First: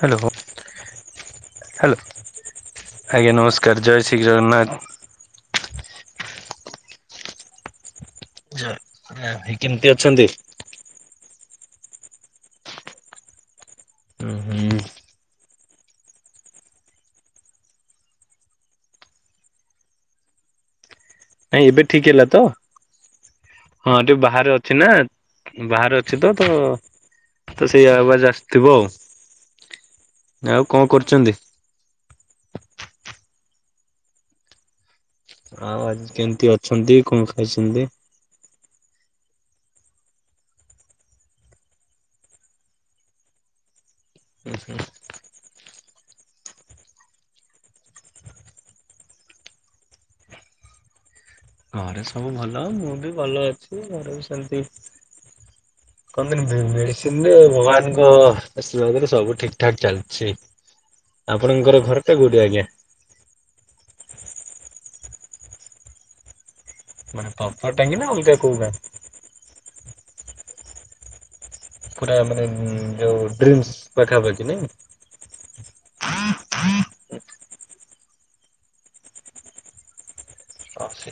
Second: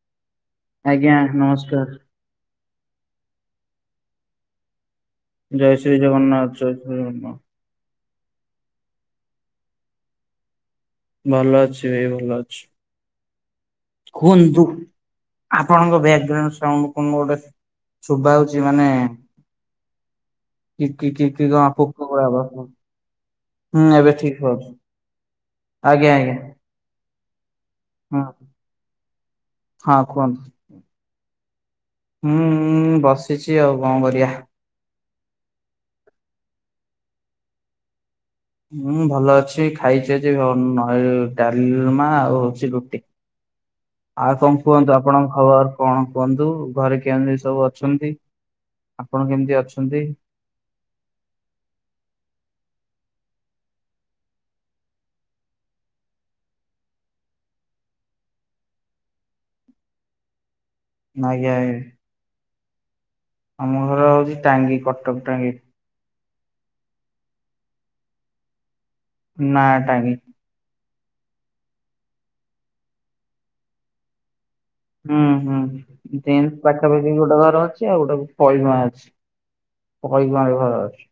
Hello. ଆଜ୍ଞା hello. ନମସ୍କାର। ଆଜ୍ଞା ନମସ୍କାର ଜୟ ଶ୍ରୀ ଜଗନ୍ନାଥ। ଜୟ ଶ୍ରୀ ଜଗନ୍ନାଥ ଜୟ ଶ୍ରୀନ୍ ଭାଇ କେମିତି ଅଛନ୍ତି? ଭଲ ଅଛି ଭାଇ ଭଲ ଅଛି। ହୁଁ କୁହନ୍ତୁ -ହୁଁ। ଆପଣଙ୍କ ବ୍ୟାଗ୍ରାଉଣ୍ଡ ସାଉଣ୍ଡ କଣ ଗୋଟେ ଶୁଭା ହଉଛି ମାନେ କିିକ କି କିିକ କି ନାଇଁ କ ଏବେ ଠିକ ହେଲା ତ ପବ [unintelligible] ହଁ ଟିକେ ବାହାରେ ଅଛି ନା। ବାହାରେ ଆଜ୍ଞା ଅଛି ତ ଆଜ୍ଞା ତ ତ ସେଇ ଆ ହଁ। ଆବାଜ ଆସୁଥିବ ଆଉ। ହଁ କୁହନ୍ତୁ ଆଉ କଣ କରୁଛନ୍ତି? ହୁଁ ବସିଛି ଆଉ କଣ କରିବା? ଆଉ ଆଜି କେମିତି ଅଛନ୍ତି କଣ ଖାଇଛନ୍ତି? ହଁ ଭଲ ଅଛି ଖାଇଛି ଆଜି ଅ-ନଏ-ଡାଲମା ଆଉ ହଉଛି ରୁଟି। [inaudible] ଆଉ କଣ କୁହନ୍ତୁ, ଆପଣଙ୍କ ଖବର କଣ କୁହନ୍ତୁ, ଘରେ କେମିତି ସବୁ ଅଛନ୍ତି? ଆପଣ କେମିତି ଅଛନ୍ତି? ଘରେ ସବୁ ଭଲ ମୁଁ ବି ଭଲ ଅଛି ଘରେ ବି ସେମତି କହନ୍ତିିନି ମେଡିସିନରେ ଭଗବାନଙ୍କ ଆଶ୍ରୀବାଦରେ ସବୁ ଠିକ ଠାକ ଚାଲିଛି। ଆଜ୍ଞା ଆଜ୍ଞା। ଆପଣଙ୍କର ଘର ଟା କୋଉଠି ଆଜ୍ଞା? ଆମ ଘର ହଉଛି ଟାଙ୍ଗି କଟକ ଟାଙ୍ଗି। ମାନେ ପପର ଟାଙ୍ଗି ନା ଅଲଗା କୋଉ ଗାଁ? ନା ଟାଙ୍ଗି। ପୁରା ମାନେ ଯୋଉ ଡ୍ରିମ୍ସ ପାଖା ପାଖି ନାଇଁ? ହୁଁ ହୁଁ ଡ୍ରିମ୍ସ ପାଖାପାଖି ଗୋଟେ ଘର ଅଛି ଆଉଟା ପଇଗୁଆଁ ଅଛି, ପଇଗୁଆଁ ରେ ଘର ହଁ ସେ ଅଛି।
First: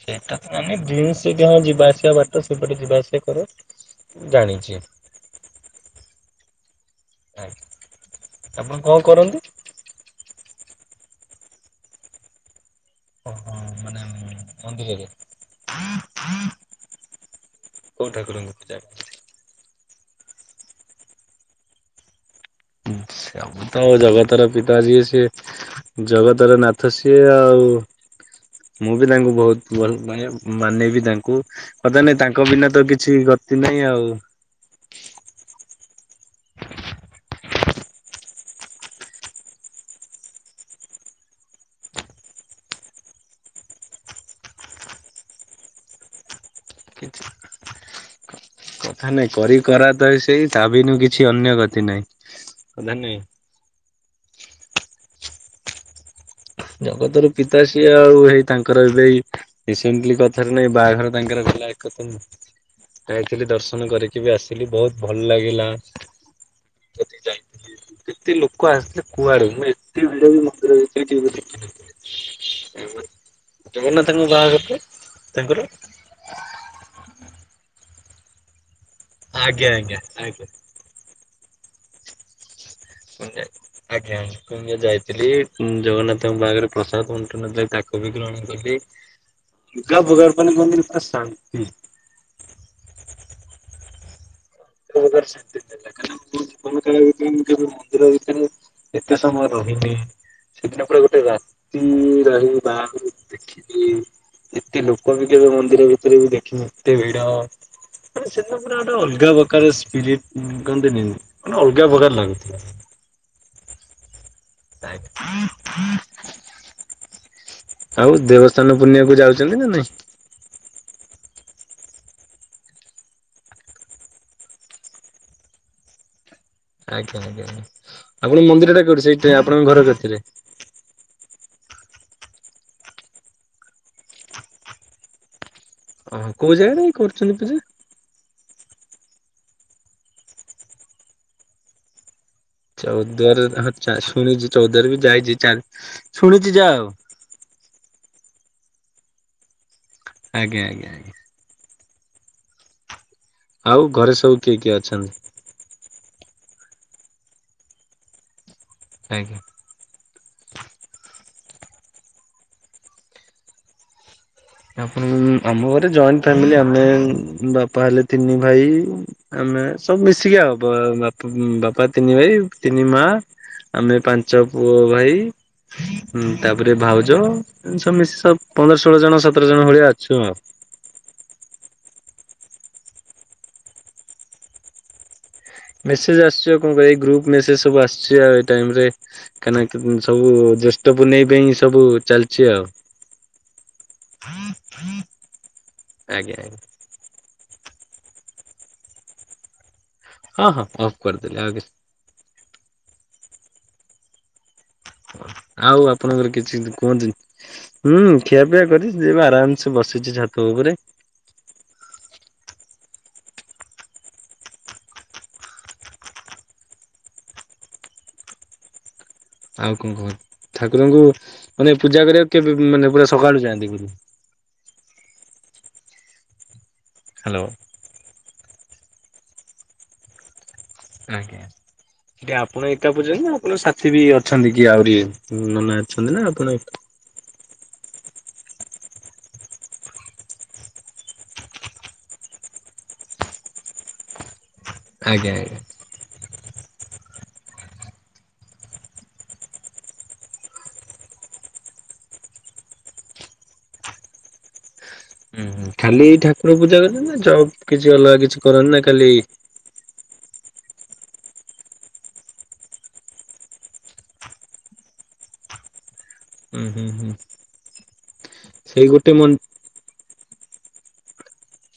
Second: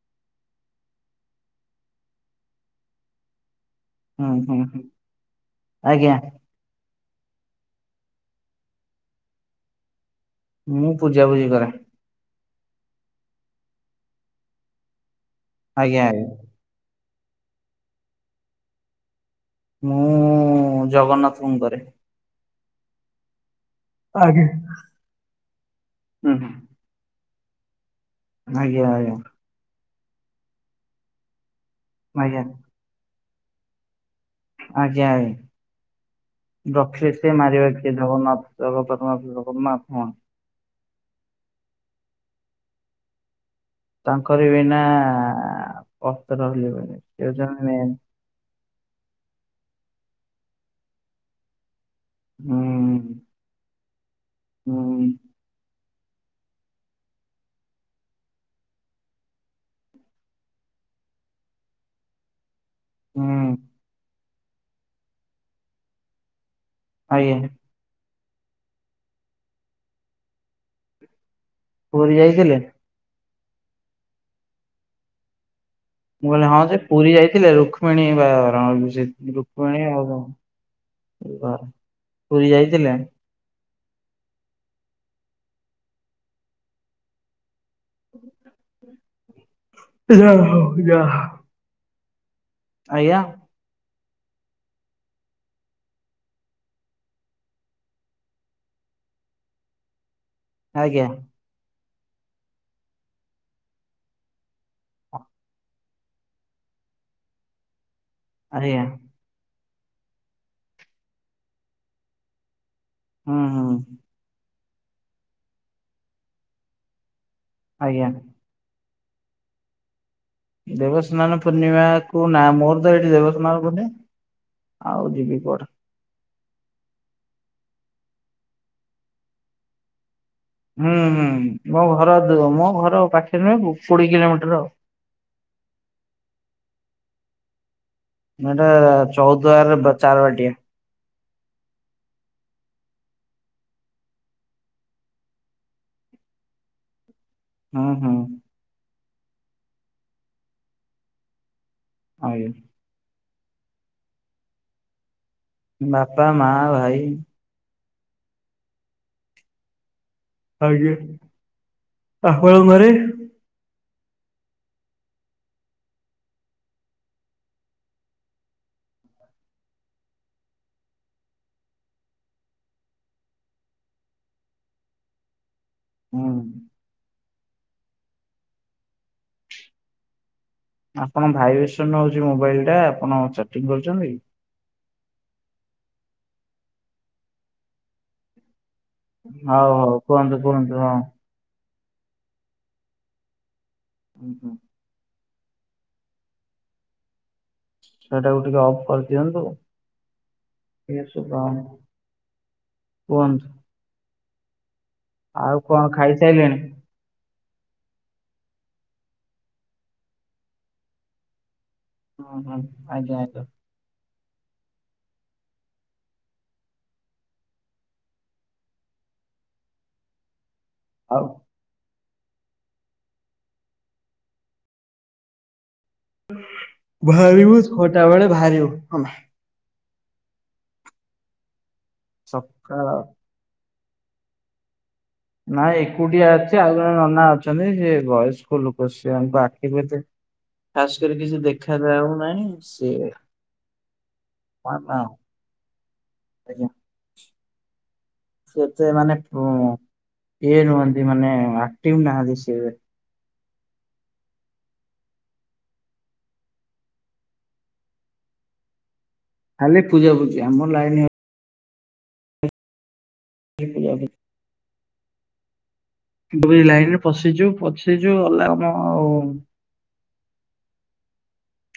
ସେଇଟା ତ ମାନେ ଡ୍ରିମ୍ସ କି ଯିବା ଆସିବା ବାଟ ସେ ବାଟେ ଯିବା ଆସିବା କର? ହୁଁ ହୁଁ ଜାଣିଛି। ହୁଁ ଆଜ୍ଞା। ଆଜ୍ଞା ଆପଣ କଣ କରନ୍ତି? ମୁଁ ପୂଜାପୁଜି କରେ। ଓହୋ ମାନେ ମନ୍ଦିରରେ? ଆଜ୍ଞା ଆଜ୍ଞା। କୋଉ ଠାକୁରଙ୍କୁ ପୂଜା କର? ମୁଁ ଜଗନ୍ନାଥଙ୍କୁ କରେ। ସବୁ ତ ଜଗତର ଆଜ୍ଞା ପିତା ଯିଏ ସିଏ ହୁଁ ହୁଁ ଜଗତର ନାଥ ସିଏ ଆ ଆଉ ଆଜ୍ଞା ମୁଁ ବି ଆଜ୍ଞା ତାଙ୍କୁ ବହୁତ ଭଲ ମାନେ ମାନେବି ତାଙ୍କୁ। ମାନେ ଆଜ୍ଞା ତାଙ୍କ ବିନା ତ କିଛି ଗତି ନାହିଁ ଆଉ। ଆଜ୍ଞା ଆଜ୍ଞା। ରଖିଲେ ସିଏ ମାରିବ କିଏ ଜଗନ୍ନାଥ ଜଗତର ନାଥ ଜଗନ୍ନାଥ ମହା ତାଙ୍କରି ବିନା ପତର ହଲିବନି, କିଛି ସିଏ ହଉଛନ୍ତି ମେନ୍। କଥା ନାଇଁ କରି କରା ତ ଏ ସେଇ ତା ବିନୁ କିଛି ଅନ୍ୟ ଗତି ନାଇଁ। ହୁଁ [unintelligible] ହୁଁ। ଜଗତ ର ପିତା ସିଏ ଆଉ ହେଇ ତାଙ୍କର ଏବେଇ ରିସେଣ୍ଟଲି କଥାରେ ନାଇଁ ବାହାଘର ତାଙ୍କର [unintelligible] ଯାଇଥିଲି ହୁଁ ଦର୍ଶନ କରିକି ବି ଆସିଲି ବହୁତ ଭଲ ଲାଗିଲା। ଆଜ୍ଞା। ଏତେ ଲୋକ ଆସିଲେ କୁଆଡୁ, ମୁଁ ଏତେ ଭିଡରେ ମନ୍ଦିର ଭିତରେ କେମିତି ପୁରୀ ଯାଇଥିଲେ? ଜଗନ୍ନାଥଙ୍କ ବାହାଘରରେ ତାଙ୍କର ମୁଁ କହିଲି ହଁ ଯେ ପୁରୀ ଯାଇଥିଲେ ରୁକ୍ମଣୀ ବାହାଘର ଆଜ୍ଞା ରୁକ୍ମଣୀ ଆଜ୍ଞା ଆଉ ଆଜ୍ଞା କଣ ପୁରୀ ଯାଇ ଆଜ୍ଞା ମୁଁ ଯ ଯାଇଥିଲି ଜଗନ୍ନାଥଙ୍କ ପାଖରେ ପ୍ରସାଦ ବଣ୍ଟନ ଚା ତାକୁ ବି ଗ୍ରହଣ କଲି। ଲୁଗା ଫୁଗା ଯା ମାନେ ହଉ କୁହନ୍ତିନି ଯା ପୁରା ହଉ। ଶାନ୍ତି। ଆଜ୍ଞା? ଏକ ପ୍ରକାର ଶାନ୍ତି ଥିଲା କାହିଁକିନା ମୋ ଜୀବନ କାଳ ଭିତରେ ମୁଁ କେବେ ମନ୍ଦିର ଭିତରେ ଏତେ ସମୟ ର ସେଦିନ ପୁରା ଆଜ୍ଞା ଗୋଟେ ରାତି ରହି ବାହାଘର ଦେଖିଲି। ଏତେ ଲୋକ ବି କେବେ ମନ୍ଦିର ଭିତରେ ବି ଦେଖିନି, ଏତେ ଭିଡ। ମାନେ ସେଦିନ ପୁରା ଆଜ୍ଞା ଗୋଟେ ଅଲଗା ପ୍ରକାର ସ୍ପିରିଟ କହନ୍ତିନି ମାନେ ଅଲଗା ପ୍ରକାର ଲାଗୁଥିଲା। ହଁ ହଁ। ଆଜ୍ଞା। ଆଉ ଦେବସ୍ଥାନ ପୁନିଅକୁୁ ଯାଉଛନ୍ତି ନା ନାଇଁ? ଦେବସ୍ନାନ ପୂର୍ଣ୍ଣିମା କୁ ନା ମୋର ତ ଏଇଠି ଦେବସ୍ନାନ ପୂର୍ଣି ଆଉ ଯିବି କୁଆଡେ? ଆଜ୍ଞା ଆଜ୍ଞା ଆପଣ ମନ୍ଦିର ଟା କୋଉଠି ସେଇଠି ଆପଣଙ୍କ ଘର କତିରେ ହୁଁ ହୁଁ ମୋ ଘର ମୋ ଘର ପାଖରେ ନୁହେଁ କୋଡିଏ କିଲୋମିଟର ଆଉ। ଓ କୋଉ ଜାଗରେ କରୁଛନ୍ତି ପୂଜା? ଏଇଟା ଚଉଦ୍ୱାର ର ବ ଚାର ବାଟିଆ। ଚଉଦାର ଆ ହଁ ଚା ଶୁଣିଚି ଚଉଦ୍ୱାର ବି ଯାଇଚି ଚା ଶୁଣିଚି ଯା ଆଉ। ହୁଁ ହୁଁ। ଆଜ୍ଞା ଆଜ୍ଞା ଆଜ୍ଞା। ଆଜ୍ଞା। ଆଉ ଘରେ ସବୁ କିଏ କିଏ ଅଛନ୍ତି? ବାପା ମା ଭାଇ। ଆଜ୍ଞା। ଆଜ୍ଞ [unintelligible] ଆପଣ ଆମ ଘରେ ଜଏଣ୍ଟ ଫାମିଲି ଆମେ ଉଁ ବାପା ହେଲେ ତିନି ଭାଇ ଆମେ ମେ ସବୁ ମିଶିକି ଆଉ ବ ବାପା ବାପା ତିନି ଭାଇ ତିନି ମା ଆମେ ପାଞ୍ଚ ପୁଅ ଭାଇ ହଁ ହୁଁ। ତାପରେ ଭାଉଜ ଏମିତି ସବୁ ମିଶି ସବ ପନ୍ଦର ଷୋଳ ଜଣ ସ ସତର ଜଣ ଭଳିଆ ଅଛୁ ଆଉ। ଆପଣ ଭାଇବ୍ରେସନ ହଉଚି ମୋବାଇଲ ଟା ଆପଣ ଚାର୍ଟିଂ କରୁଛନ୍ତି କି? ମେସେଜ ଆସୁଚି କଣ କହିବ ଏଇ ଗ୍ରୁପ ମେସେଜ୍ ସବୁ ଆସୁଚି ଏଇ ଟାଇମ୍ ରେ। ହଉ ହଉ କାହିଁକିନା ସବୁ କୁହନ୍ତୁ କୁହନ୍ତୁ ହଁ। ଜେଷ୍ଠ ପୁନେଇଁ ପାଇଁ ସବୁ ଚାଲିଚି ଆଉ। ହୁଁ ହୁଁ। ଆଜ୍ଞା ଆଜ୍ଞା। ସେଇଟାକୁ ଟିକେ ଅଫ୍ କରିଦିଅନ୍ତୁ। ହଁ ହଁ ଅଫ ଏ ସବୁ କରିଦେଲେ ଆଉ କିଛି କୁହନ୍ତୁ। ଆଉ କଣ ଆପଣଙ୍କର ଖାଇସାରିଲେଣି? କିଛି କୁହନ୍ତିନି ହୁଁ ଖିଆପିଆ କରିଚି ଯବେ ଆରାମସେ ବସିଚି ଛାତ ଉପରେ ହଁ ହଁ ଆଜ୍ଞା ଆଜ୍ଞା। ଆଉ କଣ କହ ଠାକୁରଙ୍କୁ ଆଉ ମାନେ ପୂଜା କରିବାକୁ କେବେ ମାନେ ପୁରା ସକାଳୁ ଯାଆନ୍ତି କରି ହ୍ୟାଲୋ ଭାରିବ ଛଟା ବଳେେ ଭାରିବ ଆଜ୍ଞା ହେଠି ଆପଣ ସକାଳ ଏକା କରୁଚନ୍ତି ନା ଆପଣ ସାଥି ବି ଅଛନ୍ତି କି ଆହୁରି ନାଇ ନନା ଅଛନ୍ତି ନା ଏକୁଟିଆ ଆପଣ ଅଛି ଆଉ ଜଣେ ନନା ଅଛନ୍ତି ସେ ବୟସ୍କ ଲୋକ ସେ ଆମ [unintelligible] ଖାସ୍ କରି କିଛି ଦେଖା ଯାଉ ନାହିଁ ସିଏ ଆଜ୍ଞା ଆଜ୍ଞା। ଆଜ୍ଞା। ସେତେ ମାନେ ଉଁ ଇଏ ନୁହନ୍ତି ମାନେ ଆକ୍ଟୀଭ ନାହାନ୍ତି ସେ ହୁଁ ଖାଲି ଠାକୁର ପୂଜା କର ନା ଯବ୍ କିଛି ଅଲଗା କିଛି କରନ୍ତି ନା ଖାଲି ଖାଲି ପୂଜା ଫୁଜି ଆମର ଲାଇନ ହେଉ ଖାଲି ପୂଜା ପୁଜି। ଯଦି ଏ ହୁଁ ହୁଁ ଲାଇନ ରେ ହୁଁ ପଶିଯିବୁ ପଚେଯିବୁ ଗଲା ଆମ ସେଇ ଗୋଟେ ଆଉ ମନ୍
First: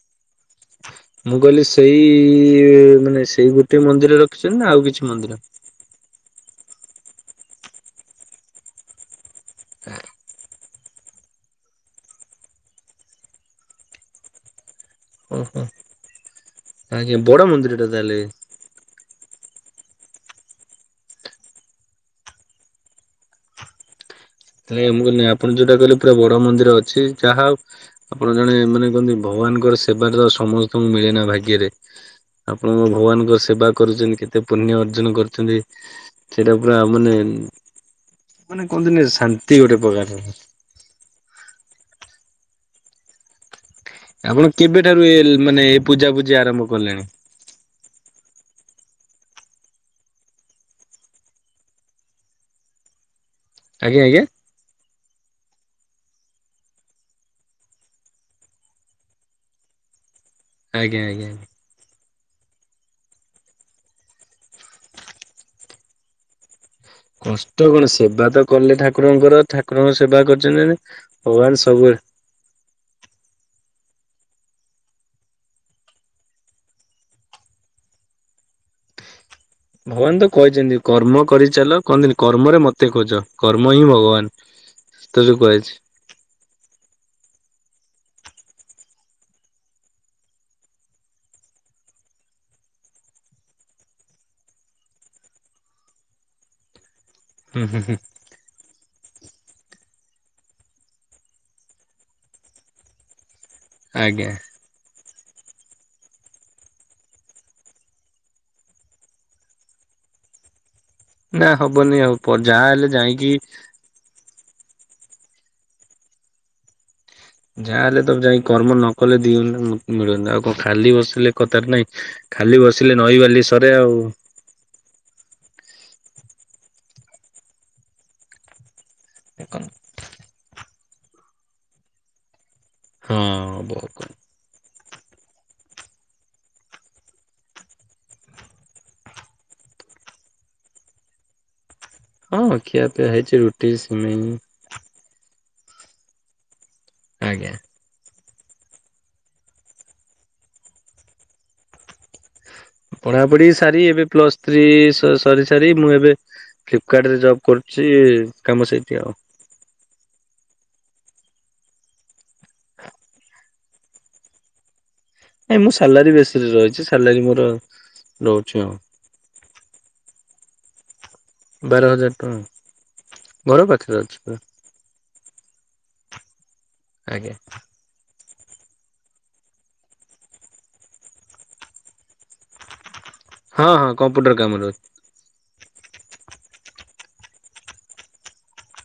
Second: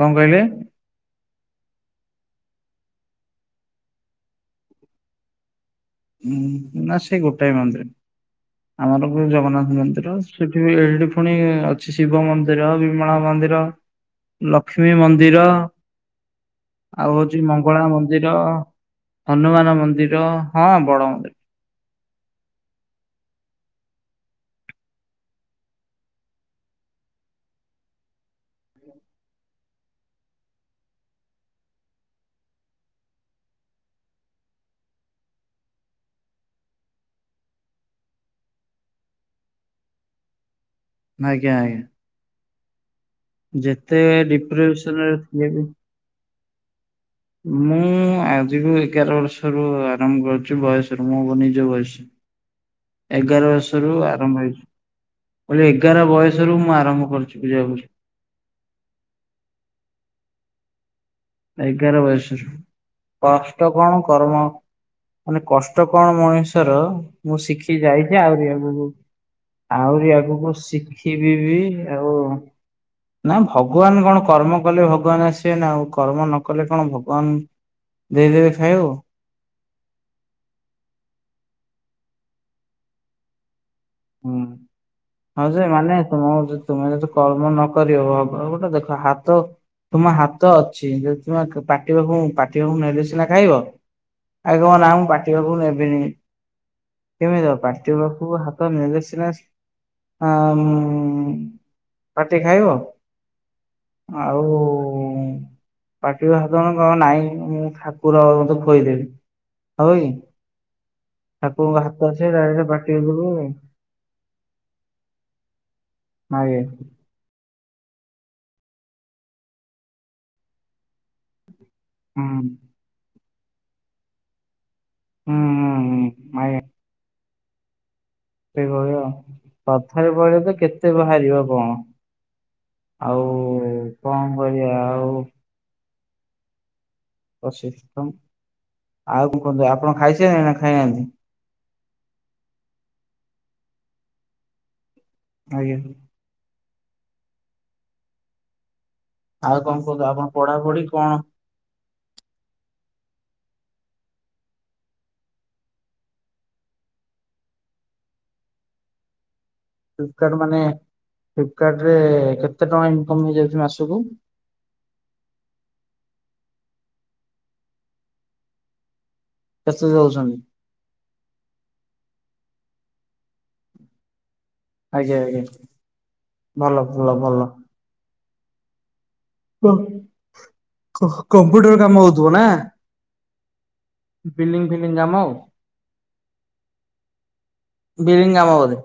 କଣ କହିଲେ? ମୁଁ କହିଲି ସେଇ ମାନେ ସେଇ ଗୋଟେ ମନ୍ଦିର ରଖିଚନ୍ତି ନା ଆଉ କିଛି ମନ୍ଦିର? ହୁଁ ନା ସେଇ ଗୋଟାଏ ମନ୍ଦର। ଆମର ବି ଜଗନ୍ନାଥ ମନ୍ଦିର ସେଠି ଏଠି ପୁଣି ଅଛି ଶିବ ମନ୍ଦିର ବିମଳା ମନ୍ଦିର ର ଲ ଶ୍ରୀ ମନ୍ଦିର ଓହୋ ଆଜ୍ଞା ଆଉ ବଡ ହଉଛି ମଙ୍ଗଳା ମନ୍ଦିରଟା ତାହେଲେ ମନ୍ଦିର ହନୁମାନ ମନ୍ଦିର ହଁ ବଡ ମନ୍ଦିର। ରେ ମୁଁ କହିଲି ନାଇଁ ଆପଣ ଯୋଉଟା କହିଲେ ପୁରା ବଡ ମନ୍ଦିର ଅଛି ଯାହା ହଉ ଆପଣ ଜଣେ ମାନେ କହନ୍ତିନି ଭ ଭଗବାନଙ୍କର ସେବା ତ ସମସ୍ତଙ୍କୁ ମିଳେନା ଭାଗ୍ୟରେ। ଆପଣଙ୍କ ଭଗବାନଙ୍କ ସେବା କରୁଛନ୍ତି କେତେ ପୁଣ୍ୟ ଅର୍ଜନ କରୁଛନ୍ତି ସେଇଟା ପୁରା ମାନେ ହୁଁ ମାନେ କୁହନ୍ତିନି ଶାନ୍ତି ଗୋଟେ ପ୍ରକାରର। ଆଜ୍ଞା ଆଜ୍ଞା। ଯେତେ ଆପଣ କେବେଠାରୁ ଡିପ୍ରେସନରେ ଏ ଥିଲେ ବି ମାନେ ଏ ପୂଜା ପୂଜି ଆରମ୍ଭ କଲେଣି ମୁଁ ଆଜିକୁ ଏଗାର ବର୍ଷରୁ ଆରମ୍ଭ କରଛି ବୟସରୁ ମୁଁ ମୋ ନିଜ ବୟସ [unintelligible] ଏଗାର ବର୍ଷରୁ ଆଜ୍ଞା ଆଜ୍ଞା ଆରମ୍ଭ ହେଇଛି। ମୁଁ କହିଲି ଏଗାର ବୟସରୁ ମୁଁ ଆରମ୍ଭ କରିଛି ପୂଜା ପୂଜି ଆଜ୍ଞା ଆଜ୍ଞା। ଏଗାର ବର୍ଷ କଷ୍ଟ କଣ କର୍ମ ମାନେ କଷ୍ଟ କଣ ମଣିଷ ର୍ଷର ମୁଁ କଷ୍ଟ ଶିଖି କଣ ଯାଇଛି ସେବା ତ ଆହୁରି କଲେ ଆଗୁକୁ ଠାକୁରଙ୍କର ଠାକୁରଙ୍କ ଆହୁରି ସେବା ଆଗୁକୁ କରିଛନ୍ତି ମାନେ ଶିଖିବି ଭଗବାନ ବି କି ସବୁବେଳେ ଆଉ ନା ଭଗବାନ କଣ କର୍ମ କଲେ ଭଗବାନ ଆସିବେ ନା ଆଉ। କର୍ମ ନ କଲେ କଣ ଭଗବାନ ଦେଇ ଦେବେ ଖାଇବାକୁ। ଭଗବାନ ତ କହିଚନ୍ତି କର୍ମ କରିଚାଲ କହାନ୍ତିଁନି କର୍ମରେ ମତେ ଖୋଜ କର୍ମ ହିଁ ଭଗବାନ ହୁଁ ତ ଯୋଉ ହଁ ସେ କୁହାଯାଇଛି ମାନେ ତମକୁ ଯ ତୁମେ ଯଦି କର୍ମ ନକରି ହବ ହବ ଗୋଟେ ଦେଖ ହାତ ତୁମ ହାତ ଅଛି ଯଦି ତୁମେ ପାଟିପାଖକୁ ପାଟିପାଖକୁ ନେଲେ ସିନା ଖାଇବ। ଆଗ କଁ ନା ମୁଁ ପାଟି ପାଖକୁ ନେବିନି କେମିତି ହବ ହୁଁ ହୁଁ ପାଟି ହୁଁ। ପାଖୁକୁ ହା ତ ନେଲେ ସିନା ଆଁ ଉଁ ପାଟି ଖାଇବ। ଆଜ୍ଞା ଆଉ ପାଟିିବା ସାଧାରଣ କହିବ ନାଇଁ ମୁଁ ଠାକୁର ଆଉ ମତେ ଖୋଇଦେବି। ହବକି ନା ଠାକୁରଙ୍କ ହବନି ହାତ ଆଉ ଅଛି ପ ଯେ ଯାହା ଡାଇରେକ୍ଟ ହେଲେ ପାଟି ଯାଇକି ଭିତରକୁ [unintelligible] ଆଗେ ଯାହାହେଲେ ତ ଯାଇଁ କର୍ମ ନ କଲେ ଦି ମୁଁ ମିଳୁନି ଆଉ କଣ ଖାଲି ବସିଲେ କଥାରେ ନାହିଁ ହୁଁ ଖାଲି ବସିଲେ ନଈ ବାଲି ସରେ ଆଉ ହୁଁ ହୁଁ ହୁଁ ମାଇ ସେ କହିବ କଥାରେ ପଇଲେ ତ କେତେ ବାହାରିବ କଣ ହଁ ବୋହୁତ କ ହୋଉ। ଅ ସିଷ୍ଟମ୍ ଆଉ କୁହନ୍ତୁ ଆପଣ ଖାଇସାଇଲେଣି ନା ଖାଇନାହାନ୍ତି? ହଁ ଖିଆ ପିଆ ହେଇଚି ରୁଟି ସିମେଇ ଆଜ୍ଞା ଆଜ୍ଞା। ଆଉ କଁ କୁହନ୍ତୁ ଆପଣ ପଢାପଢି କଣ? ପଢାପଢି ସାରି ଏବେ ପ୍ଲସ ଥ୍ରୀ ସ ସରି ସାରି ମୁଁ ଏବେ। ଫ୍ଲିପକାର୍ଟ ରେ ଜବ୍ କରୁଚି କାମ ସେଇଠି ଆଉ। ଫ୍ଲିପକାଡ ମାନେ ଫ୍ଲିପକାଡ ରେ କେତେ ଟଙ୍କା ଇନକମ୍ ହେଇଯାଉଚି ମାସକୁ। ସୁକୁ ଏ ମୁଁ ସାଲାରି ବେସିସ୍ ରେ ରହିଛି ସାଲାରି ମୋର ରହୁଛି ହଁ। କେତେ ଦେଉଛନ୍ତି। ବାର ହଜାର ଟଙ୍କା ଘର ପାଖରେ ଅଛି ପୁରା। ଆଜ୍ଞା ଆଜ୍ଞା ଭଲ ଭଲ ଆଜ୍ଞା ଭଲ। ଅ କ କମ୍ପ୍ୟୁଟର କାମ ହୋଉଥିବ ନା। ହଁ ହଁ କମ୍ପ୍ୟୁଟର କାମରେ ଅଛି। ବିଲିଙ୍ଗ ଫିଲିଙ୍ଗ କାମ ଆଉ। ବିଲିଙ୍ଗି କାମ ବୋଧେ।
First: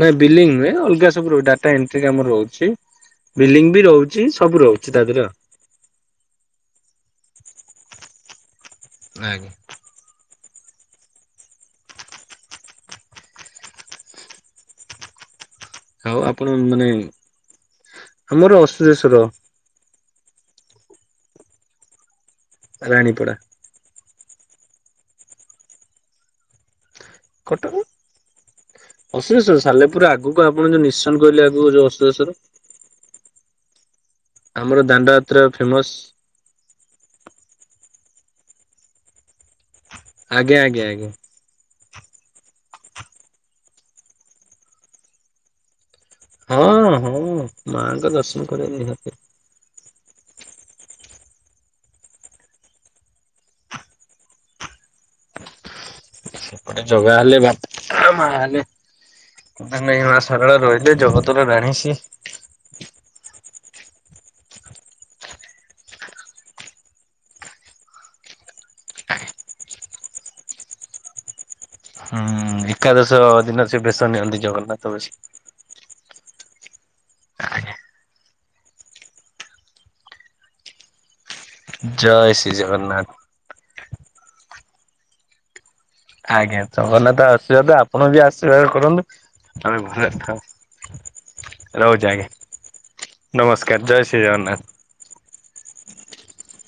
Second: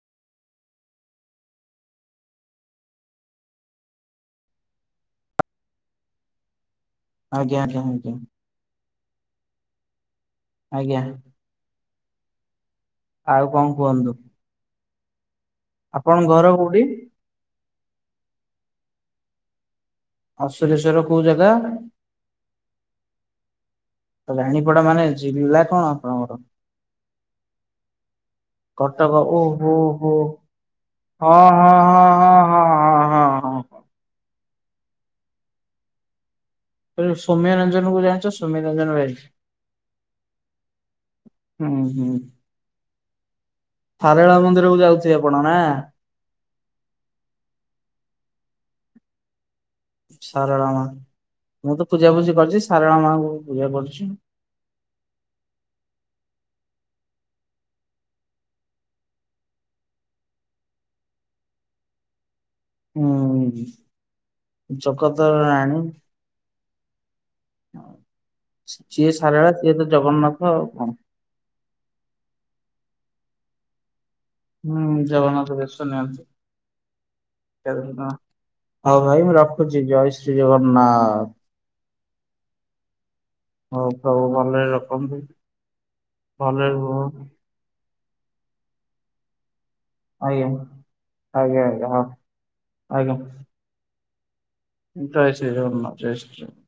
ନାଇଁ ବିଲିଙ୍ଗି ନୁହେଁ ଅଲଗା ସବୁରୋ ଡାଟା ଏଣ୍ଟ୍ରି କାମ ରହୁଛି। ବିଲିଙ୍ଗି ବି ରହୁଛି ସବୁ ରହୁଛି ତା ଦିହରେ ଆଉ ଆଜ୍ଞା ଆଜ୍ଞା ଆଜ୍ଞା। ଆଜ୍ଞା। ଆଜ୍ଞା। ଆଉ କଣ କୁହନ୍ତୁ। ଆଉ ଆପଣଙ୍କ ଘର ଆପଣ କୋଉଠି? ମାନେ ଆମର ଅସୁରେଶ୍ଵର। ଅସୁରେଶ୍ଵର କୋଉ ଜାଗା। ରାଣୀପଡ଼ା। ରାଣୀପଡ଼ା ମାନେ ଜିଲ୍ଲା କଣ ଆପଣଙ୍କର। କଟକ। କଟକ ଓହୋ ଅସୁରେଶ୍ୱର ହୋ ସାଲେପୁର ହଁ ଆଗକୁ ଆପଣ ଯୋଉ ନିସନ୍ ହଁ କହିଲେ ଆଗକୁ ହଁ ଯୋଉ ହଁ ହଁ ଅସୁରେଶ୍ୱର। ହଁ ହଁ ହଁ। ଆମର ଦାଣ୍ଡ ଯାତ୍ରା ଫେମସ୍। ତ ଯୋଉ ସୌମ୍ୟରଞ୍ଜନ କୁ ଜାଣିଚ ସୌମ୍ୟରଞ୍ଜନ ବେସ୍। ଆଜ୍ଞା ଆଜ୍ଞା ଆଜ୍ଞା। ଉହୁଁ ସାରଳା ମନ୍ଦିରକୁ ଯାଉଥୁବେ ଆପଣ ନା। ହଁ ହଁ ମାଆଙ୍କ ଦର୍ଶନ କରିବା ନିହାତି। ସାରଳା ମା। ମୁଁ ତ ପୂଜାପୂଜି କରୁଛି ସାରଳା ମାଆଙ୍କୁ ପୂଜା କରୁଛି। ସେପଟେ ଜଗା ହେଲେ ବାପା ମା ହେଲେ ନାଇ ମାଆ ସରଳା ରହିଲେ ଜଗତରେ ରାଣୀ ସେ। ହୁଁ ଜଗତର ରାଣୀ। ଯିଏ ସାରଳା ସିଏ ତ ଜଗନ୍ନାଥ ଆଉ କଣ। ହୁଁ ଏକାଦଶ ଦିନ ସେ ବେଶ ନିୟନ୍ତି ଜଗନ୍ନାଥ ହୁଁ ବେଶ। ଜଗନ୍ନାଥ ବେଶ ନିଅନ୍ତି। [unintelligible] ହଉ ଭାଇ ମୁଁ ରଖୁଛି ଜୟ ଶ୍ରୀ ଜଗନ୍ନାଥ। ଜୟ ଶ୍ରୀ ଜଗନ୍ନାଥ। ହଉ ପ୍ରଭୁ ଭଲରେ ରଖନ୍ତୁ। ଆଜ୍ଞା ଭଲରେ ରୁହ ଜଗନ୍ନାଥ ଆଶୀର୍ବାଦ ଆପଣ ବି ଆଶୀର୍ବାଦ କରନ୍ତୁ। ତମେ ଭଲରେ ଆଜ୍ଞା। ଆଜ୍ଞା ଥାଅ ହଁ ରହୁଛି, ଆଜ୍ଞା ଆଜ୍ଞା ନମସ୍କାର ଜୟ ଶ୍ରୀ ଶ୍ରୀ ଜଗନ୍ନାଥ। ଜୟ ଶ୍ରୀ ଜଗନ୍ନାଥ ଜୟ ଶ୍ରୀ ଜଗନ୍ନାଥ।